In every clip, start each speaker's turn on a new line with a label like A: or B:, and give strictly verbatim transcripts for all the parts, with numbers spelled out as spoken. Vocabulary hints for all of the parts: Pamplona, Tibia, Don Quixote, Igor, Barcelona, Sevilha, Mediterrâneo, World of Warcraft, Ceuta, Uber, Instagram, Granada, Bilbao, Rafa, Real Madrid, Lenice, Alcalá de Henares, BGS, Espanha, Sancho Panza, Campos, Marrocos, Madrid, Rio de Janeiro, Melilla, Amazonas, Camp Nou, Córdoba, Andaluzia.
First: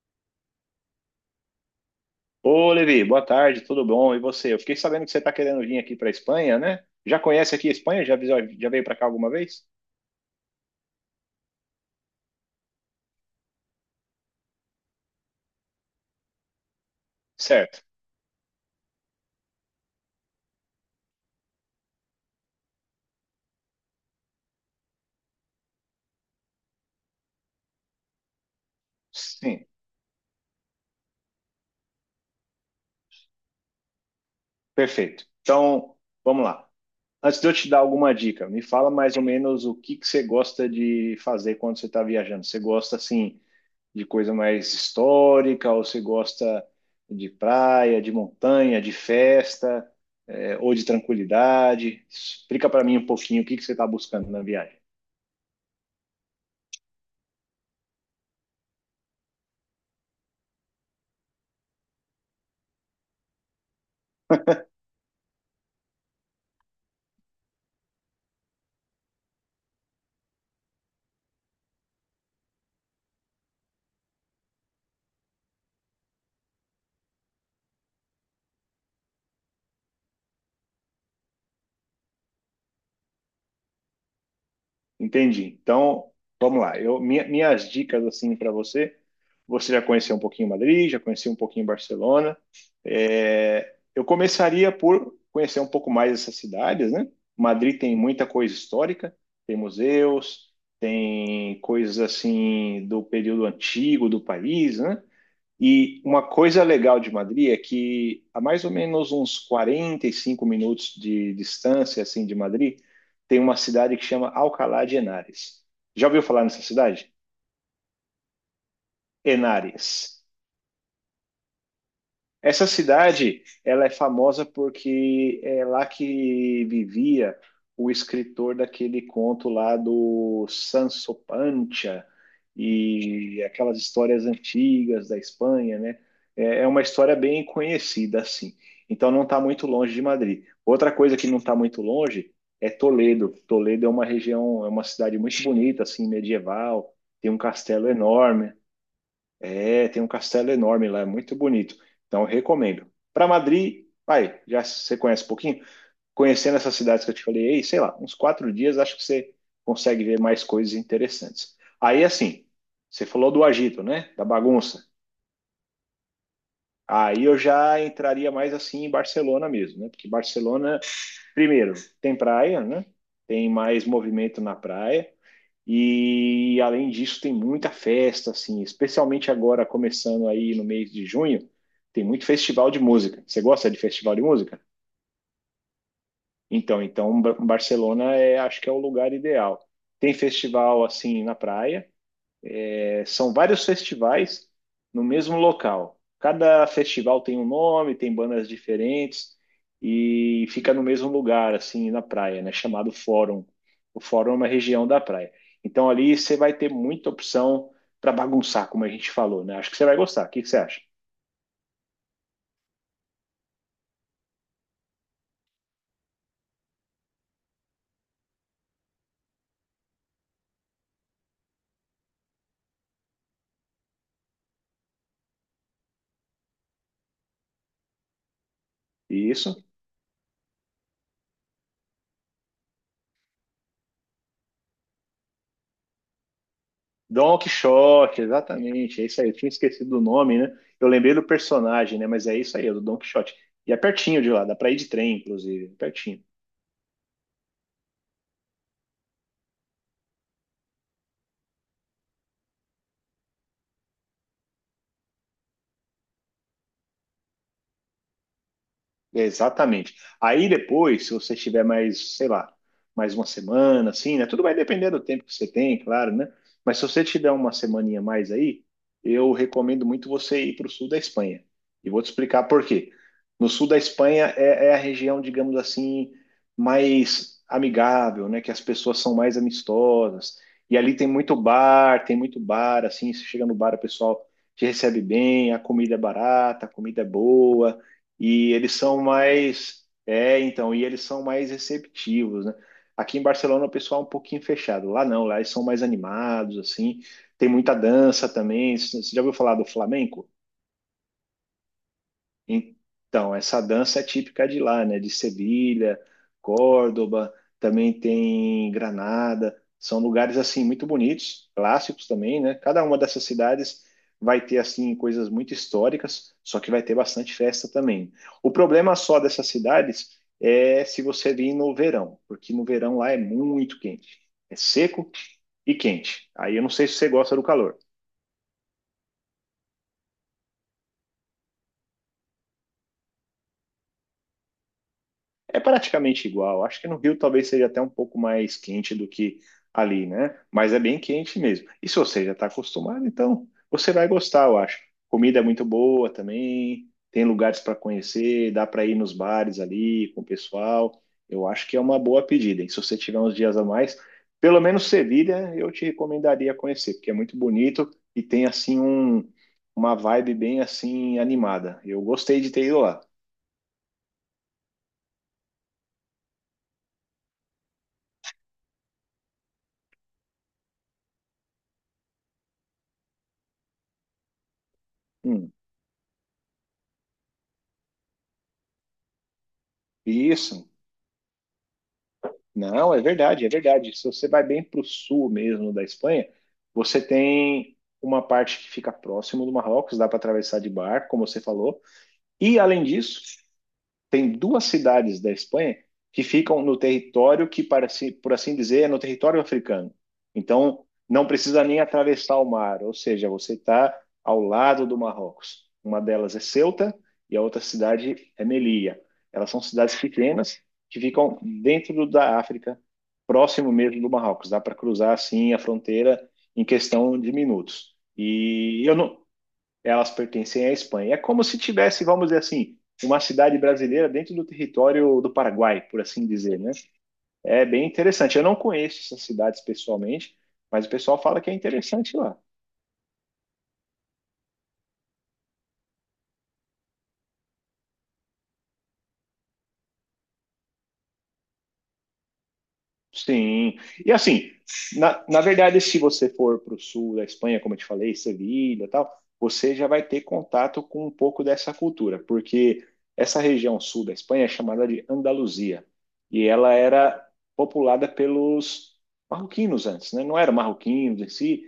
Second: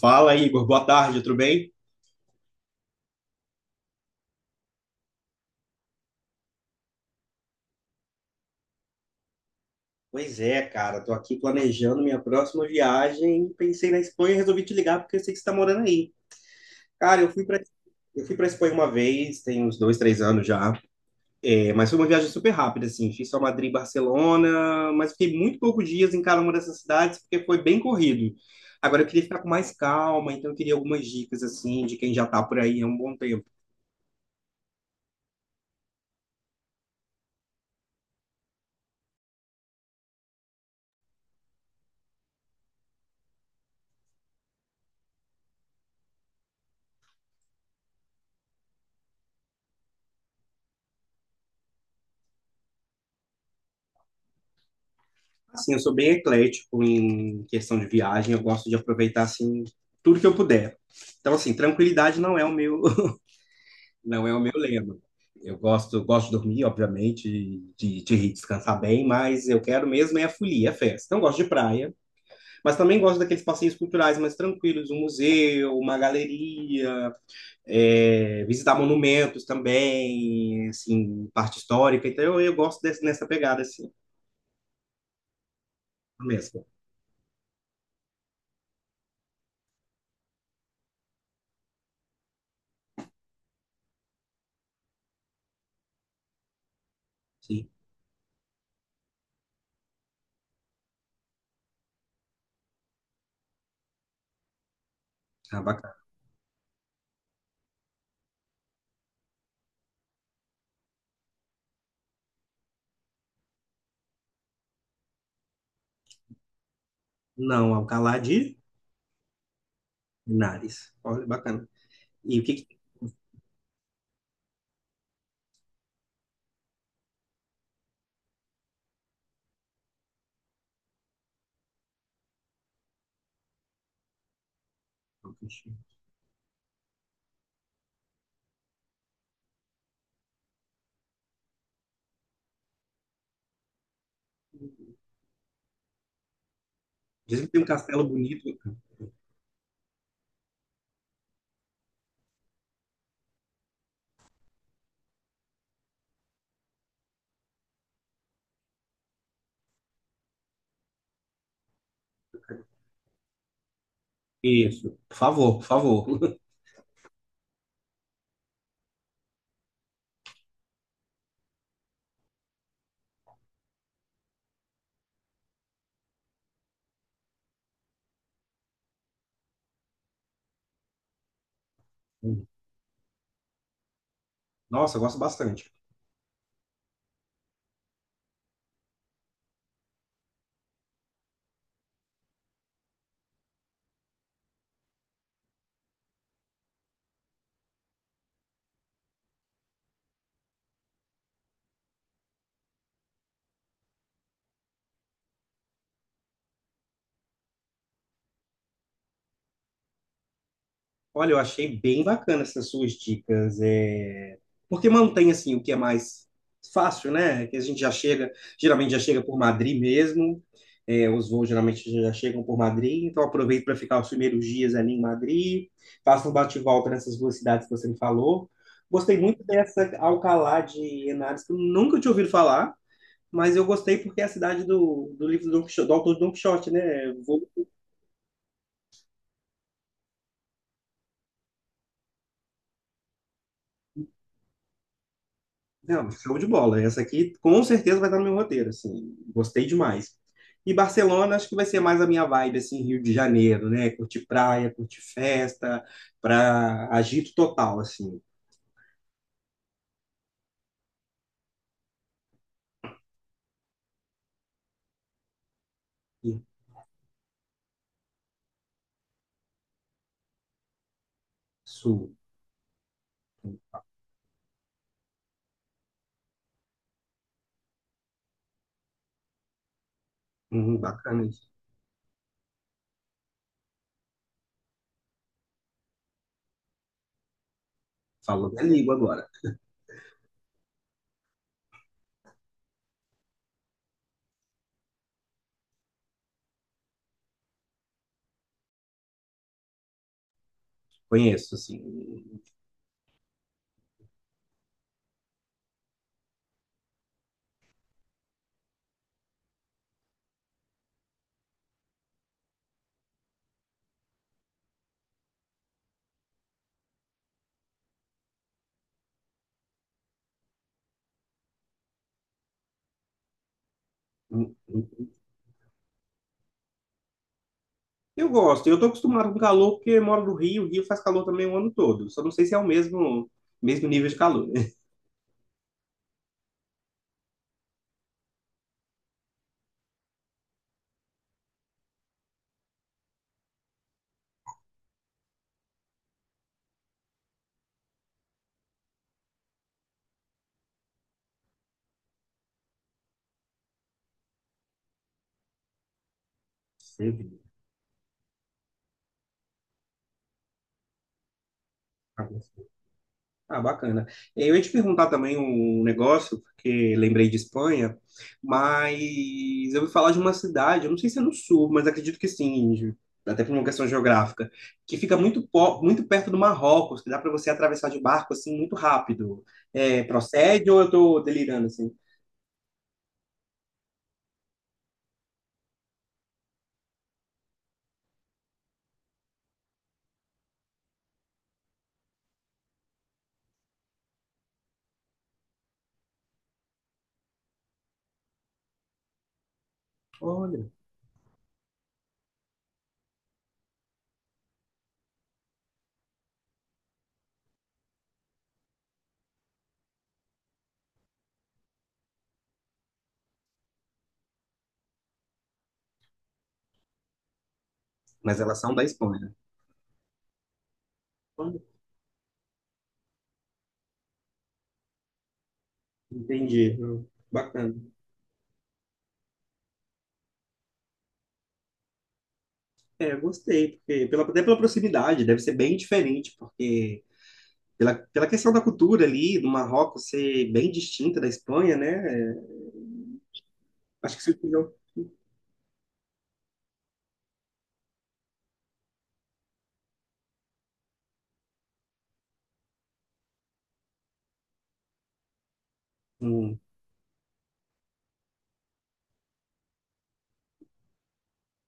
A: Fala, Igor. Boa tarde, tudo bem?
B: Ô, Levi, boa tarde, tudo bom? E você? Eu fiquei sabendo que você está querendo vir aqui para a Espanha, né? Já conhece aqui a Espanha? Já, visou- já veio para cá alguma vez?
A: Pois é, cara, tô aqui planejando minha próxima viagem. Pensei na Espanha e resolvi te ligar porque eu sei que você tá morando aí. Cara, eu fui para
B: Certo.
A: eu fui para Espanha uma vez, tem uns dois, três anos já. É, mas foi uma viagem super rápida, assim. Fiz só Madrid e Barcelona, mas fiquei muito poucos dias em cada uma dessas cidades porque foi bem corrido. Agora eu queria ficar com
B: Sim,
A: mais calma, então eu queria algumas dicas assim de quem já tá por aí há um bom tempo.
B: perfeito. Então, vamos lá. Antes de eu te dar alguma dica, me fala mais ou menos o que que você gosta de fazer quando você está viajando. Você gosta, assim, de coisa mais histórica ou você gosta de praia, de montanha, de festa, eh, ou de tranquilidade? Explica para mim um pouquinho o que que você está buscando na viagem.
A: Assim, eu sou bem eclético em questão de viagem, eu gosto de aproveitar assim tudo que eu puder. Então, assim, tranquilidade não é o meu, não é o meu lema. Eu gosto, gosto de dormir, obviamente, de, de descansar bem, mas eu quero mesmo é a folia, é a festa. Então, eu gosto de praia, mas também gosto daqueles passeios culturais mais tranquilos, um museu, uma galeria, é, visitar monumentos também, assim, parte histórica. Então, eu, eu gosto desse, nessa pegada, assim,
B: Entendi. Então, vamos
A: mesmo.
B: lá. Eu, minha- minhas dicas assim para você. Você já conheceu um pouquinho Madrid, já conhecia um pouquinho Barcelona. É, eu começaria por conhecer um pouco mais essas cidades, né?
A: Sim,
B: Madrid tem muita coisa histórica, tem museus, tem coisas assim do período antigo do país, né?
A: ah, bacana.
B: E uma coisa legal de Madrid é que a mais ou menos uns quarenta e cinco minutos de distância assim de Madrid, tem uma cidade que chama Alcalá de Henares. Já ouviu falar nessa cidade?
A: Não, Alcalá de
B: Henares.
A: Henares. Olha, bacana. E o que que
B: Essa
A: tem?
B: cidade, ela é famosa porque é lá que vivia o escritor daquele conto lá do Sancho Panza e aquelas histórias antigas da
A: Em Campos?
B: Espanha, né? É é uma história bem conhecida, assim. Então não está muito longe de Madrid. Outra coisa que não está muito longe é Toledo. Toledo é uma região, é uma cidade muito bonita, assim, medieval. Tem um
A: Diz que tem um
B: castelo
A: castelo bonito.
B: enorme,
A: Em Campos.
B: é, tem um castelo enorme lá, é muito bonito. Então, eu recomendo. Para Madrid, vai, já você conhece um pouquinho? Conhecendo essas cidades que eu te falei, ei, sei lá, uns quatro dias, acho que você consegue ver mais coisas interessantes. Aí, assim, você falou do agito, né? Da bagunça.
A: Isso. Por favor, por favor.
B: Aí eu já entraria mais assim em Barcelona mesmo, né? Porque Barcelona, primeiro, tem praia, né? Tem mais movimento na praia. E além disso, tem muita festa, assim, especialmente agora começando aí no mês de junho, tem muito festival de música. Você gosta de festival de música?
A: Nossa, eu gosto bastante.
B: Então, então Ba- Barcelona é, acho que é o lugar ideal. Tem festival assim na praia, é, são vários festivais no mesmo local. Cada festival tem um nome, tem bandas diferentes e fica no mesmo lugar, assim, na praia, né? Chamado Fórum. O Fórum é uma região da praia. Então ali você vai ter muita opção para bagunçar, como a gente falou, né? Acho que você vai gostar. O que que você acha?
A: Olha, eu achei bem bacana essas suas dicas, é... porque mantém assim o que é mais fácil, né? Que a gente já chega, geralmente já chega por Madrid mesmo, é, os voos geralmente já chegam por Madrid, então aproveito para ficar os primeiros dias ali em Madrid, faço um bate-volta nessas duas cidades que você me falou. Gostei muito
B: Isso.
A: dessa Alcalá de Henares, que eu nunca tinha ouvido falar, mas eu gostei porque é a cidade do, do livro do Don Quixote, do autor de Don Quixote, né?
B: Don Quixote, exatamente. É isso aí. Eu tinha esquecido do nome, né? Eu lembrei do personagem, né? Mas é isso aí, é do Don Quixote. E é pertinho de lá, dá para ir de trem, inclusive,
A: Não,
B: pertinho.
A: show de bola. Essa aqui com certeza vai estar no meu roteiro, assim. Gostei demais. E Barcelona, acho que vai ser mais a minha vibe, assim, Rio de Janeiro, né? Curtir praia, curtir festa, pra agito total, assim.
B: Exatamente. Aí depois, se você tiver mais, sei lá, mais uma semana, assim, né? Tudo vai depender do tempo que você tem, claro, né? Mas se você tiver uma semaninha mais aí, eu recomendo muito você ir para o sul da Espanha. E vou te
A: Isso,
B: explicar por quê. No sul da Espanha é, é a região, digamos assim, mais amigável, né? Que as pessoas são mais amistosas. E
A: hum,
B: ali tem
A: bacana
B: muito
A: isso.
B: bar, tem muito bar, assim, você chega no bar, o pessoal te recebe bem, a comida é barata, a comida é boa
A: Falou
B: e
A: minha
B: eles
A: língua
B: são
A: agora.
B: mais, é, então, e eles são mais receptivos, né? Aqui em Barcelona o pessoal é um pouquinho fechado. Lá não, lá eles são mais animados, assim. Tem muita dança também. Você já ouviu falar do flamenco?
A: Conheço, assim.
B: Então, essa dança é típica de lá, né? De Sevilha, Córdoba, também tem Granada. São lugares assim muito bonitos, clássicos também, né? Cada uma dessas cidades vai ter assim coisas muito históricas, só que vai ter bastante festa também. O problema só dessas cidades é se você vir no verão, porque no verão lá é muito quente.
A: Hum,
B: É
A: hum.
B: seco e quente. Aí eu não sei se você gosta do calor.
A: Eu gosto. Eu tô acostumado com calor porque eu moro no Rio. O Rio faz calor também o ano todo. Só não sei se é o mesmo, mesmo nível de calor, né?
B: É praticamente igual. Acho que no Rio talvez seja até um pouco mais quente do que ali, né? Mas é bem quente mesmo. E se você já está acostumado, então você vai gostar, eu acho. Comida é muito boa também, tem lugares para conhecer, dá para ir nos bares ali com o pessoal. Eu acho que é uma boa pedida. E se você tiver uns dias a mais, pelo menos Sevilha, eu te recomendaria conhecer, porque
A: Você
B: é muito bonito e tem assim um, uma vibe bem assim animada. Eu gostei de
A: vê.
B: ter ido lá.
A: Ah, bacana. Eu ia te perguntar também um negócio, porque lembrei de Espanha, mas eu ouvi falar de uma cidade, eu não sei se é no sul, mas acredito que sim, até por uma questão geográfica, que fica muito,
B: Hum,
A: po- muito perto do Marrocos, que dá para você atravessar de barco assim muito rápido. É,
B: isso.
A: procede ou eu estou delirando assim?
B: Não, é verdade, é verdade. Se você vai bem para o sul mesmo da Espanha, você tem uma parte que fica próximo do Marrocos, dá para atravessar de barco, como você falou. E além disso, tem duas cidades da Espanha que ficam no território que, para si- por assim dizer, é no território africano.
A: Olha,
B: Então, não precisa nem atravessar o mar, ou seja, você está ao lado do Marrocos. Uma delas é Ceuta e a outra cidade é Melilla. Elas são cidades pequenas que ficam dentro da África, próximo mesmo do Marrocos. Dá para cruzar assim a fronteira em questão de minutos.
A: mas elas são da
B: E eu não,
A: Espanha.
B: elas pertencem à Espanha. É como se
A: Olha,
B: tivesse, vamos dizer assim, uma cidade brasileira dentro do território do Paraguai, por assim dizer, né?
A: entendi. Hum,
B: É
A: Bacana.
B: bem interessante. Eu não conheço essas cidades pessoalmente, mas o pessoal fala que é interessante lá.
A: É, eu gostei, porque pela, até pela proximidade, deve ser bem diferente, porque pela, pela questão da cultura ali, do Marrocos ser bem distinta da Espanha, né? É,
B: Sim. E
A: acho que se eu
B: assim,
A: tiver um,
B: na, na verdade, se você for para o sul da Espanha, como eu te falei, Sevilha e tal, você já vai ter contato com um pouco dessa cultura, porque essa região sul da Espanha é chamada de Andaluzia, e
A: um-
B: ela era populada pelos marroquinos antes, né? Não eram marroquinos em si,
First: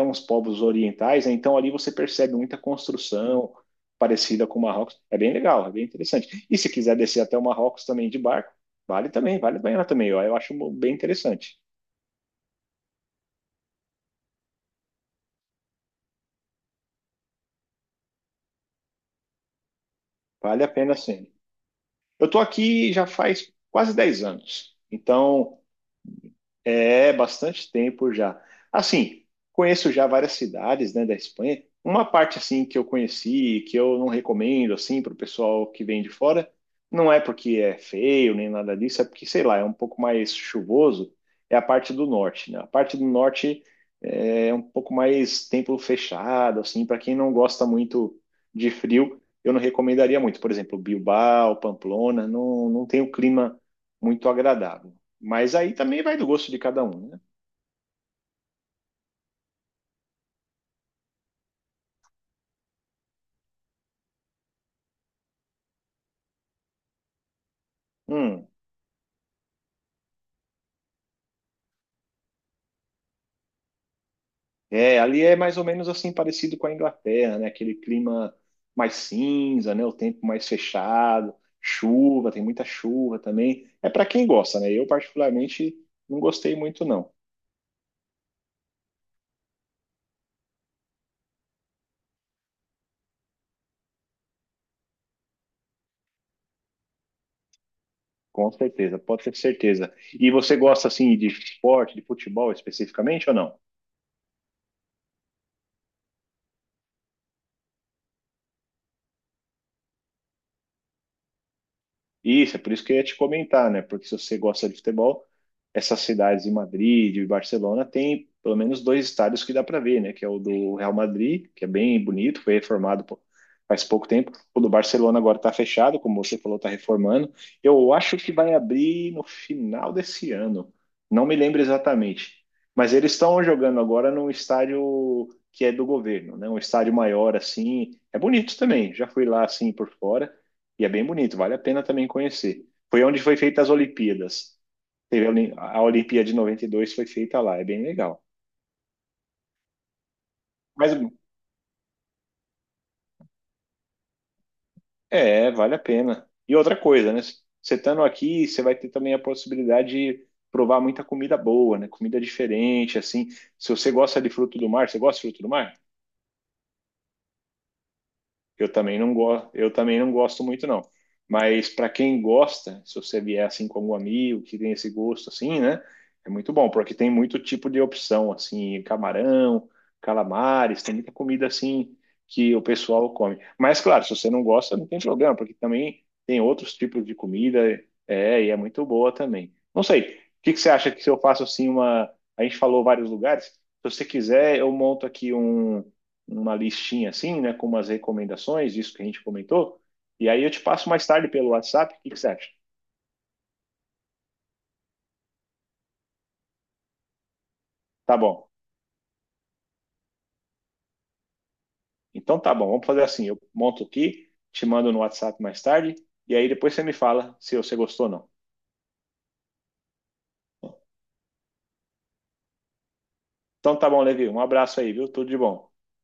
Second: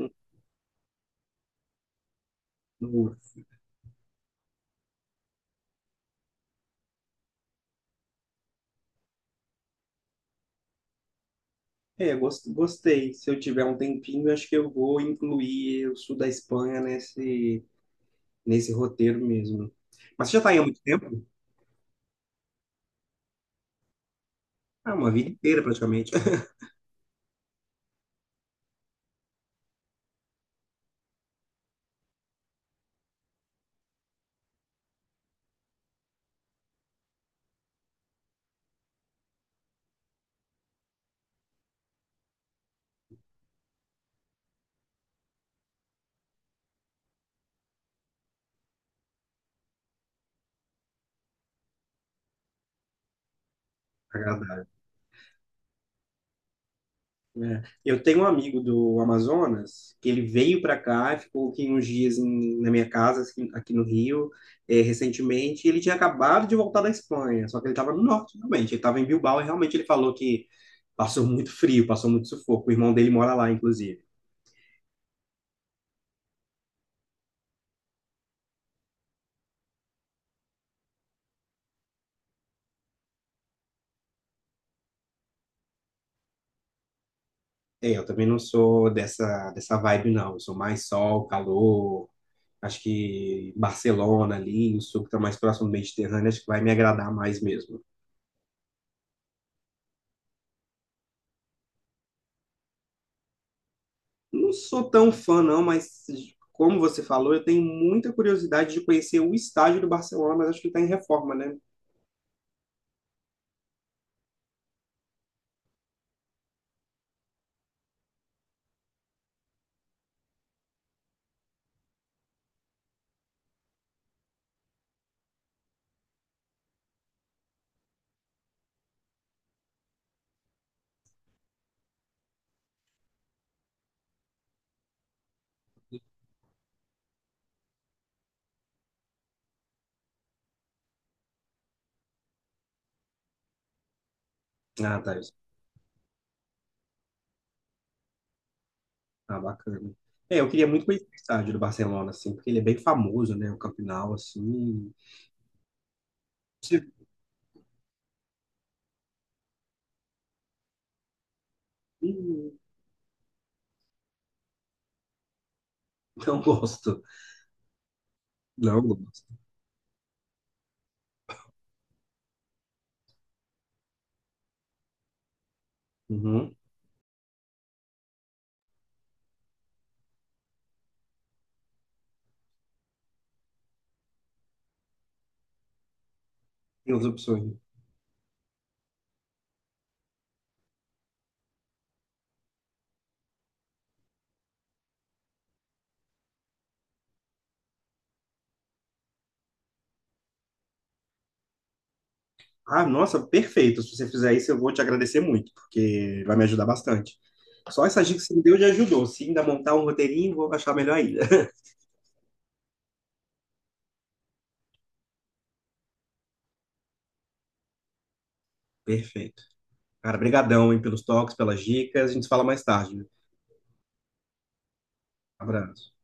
A: um-
B: os povos orientais, né? Então ali você percebe muita
A: um,
B: construção parecida com o Marrocos. É bem legal, é bem interessante. E se quiser descer até o Marrocos também de barco vale também, vale a pena também. Eu, eu acho bem interessante.
A: é, gost- gostei. Se eu tiver um tempinho, acho que eu vou incluir o sul da Espanha nesse, nesse roteiro mesmo. Mas você já está aí
B: Vale
A: há
B: a
A: muito
B: pena
A: tempo?
B: sim. Eu estou aqui já faz quase dez anos.
A: Ah, uma vida
B: Então,
A: inteira praticamente.
B: é, bastante tempo já. Assim, conheço já várias cidades, né, da Espanha. Uma parte assim que eu conheci, e que eu não recomendo assim para o pessoal que vem de fora, não é porque é feio nem nada disso, é porque sei lá, é um pouco mais chuvoso. É a parte do norte, né? A parte do norte é um pouco mais tempo fechado, assim, para quem não gosta muito de frio, eu não recomendaria muito. Por exemplo, Bilbao, Pamplona, não, não tem um clima muito
A: Agradável.
B: agradável. Mas aí também vai do gosto de cada um, né?
A: Né? Eu tenho um amigo do Amazonas que ele veio para cá e ficou aqui uns dias em- na minha casa, assim, aqui no Rio, eh, recentemente. E ele tinha acabado de voltar da Espanha, só que ele estava no norte,
B: Hum,
A: realmente. Ele estava em Bilbao e realmente ele falou que passou muito frio, passou muito sufoco. O irmão dele mora lá, inclusive.
B: é, ali é mais ou menos assim parecido com a Inglaterra, né? Aquele clima mais cinza, né? O tempo mais fechado, chuva, tem muita chuva também. É para quem gosta, né? Eu particularmente não gostei muito não.
A: É, eu também não sou dessa, dessa vibe, não. Eu sou mais sol, calor. Acho que Barcelona ali, o sul que está mais próximo do Mediterrâneo, acho que vai me agradar mais mesmo.
B: Com certeza, pode ter certeza. E você gosta assim de esporte, de futebol especificamente ou não?
A: Não sou tão fã, não, mas como você falou, eu tenho muita curiosidade de conhecer o estádio do Barcelona, mas acho que está em reforma, né?
B: Isso, é por isso que eu ia te comentar, né? Porque se você gosta de futebol, essas cidades de Madrid e Barcelona tem pelo menos dois estádios que dá para ver, né? Que é o do Real Madrid, que é bem bonito, foi reformado pô, faz pouco tempo. O do Barcelona agora está fechado, como você falou, está reformando. Eu acho que vai abrir no final desse ano. Não me lembro exatamente. Mas eles estão jogando agora num estádio que é do governo, né? Um estádio maior assim. É bonito também. Já fui lá assim por fora. E é bem bonito, vale a pena também conhecer. Foi onde foi feita as Olimpíadas.
A: Ah, tá.
B: Teve a
A: Isso.
B: Olim- a Olimpíada de noventa e dois foi feita lá, é bem legal.
A: Ah, bacana. É, eu queria muito
B: Mas
A: conhecer o estádio do Barcelona, assim, porque ele é bem famoso, né? O Camp Nou, assim.
B: é, vale a pena. E outra
A: Sim.
B: coisa, né? Você estando aqui, você vai ter também a possibilidade de provar muita comida boa, né? Comida
A: Hum,
B: diferente, assim. Se você gosta de fruto do mar, você gosta de fruto do mar?
A: não gosto.
B: Eu
A: Não
B: também não
A: gosto.
B: gosto, eu também não gosto muito não. Mas para quem gosta, se você vier assim com algum amigo que tem esse gosto assim, né? É muito
A: Uhum.
B: bom, porque tem muito tipo de opção assim, camarão, calamares, tem muita comida assim que o pessoal come. Mas claro, se você não gosta, não tem problema, porque também tem outros
A: Tem as
B: tipos de
A: opções.
B: comida, é, e é muito boa também. Não sei, o que que você acha que se eu faço assim uma, a gente falou vários lugares, se você quiser, eu monto aqui um uma listinha assim, né, com umas recomendações disso que a gente comentou, e aí eu te passo mais tarde pelo WhatsApp, o que que você acha?
A: Ah, nossa, perfeito. Se você fizer isso, eu vou te agradecer muito, porque vai me ajudar bastante. Só essa
B: Tá
A: dica que você me
B: bom.
A: deu já ajudou. Se ainda montar um roteirinho, vou achar melhor ainda.
B: Então tá bom, vamos fazer assim, eu monto aqui, te mando no WhatsApp mais tarde, e aí depois você me fala se você gostou ou não.
A: Perfeito. Cara, brigadão, hein, pelos toques, pelas dicas. A gente se fala mais tarde.
B: Então tá bom, Levi, um abraço aí, viu? Tudo de bom.
A: Abraço.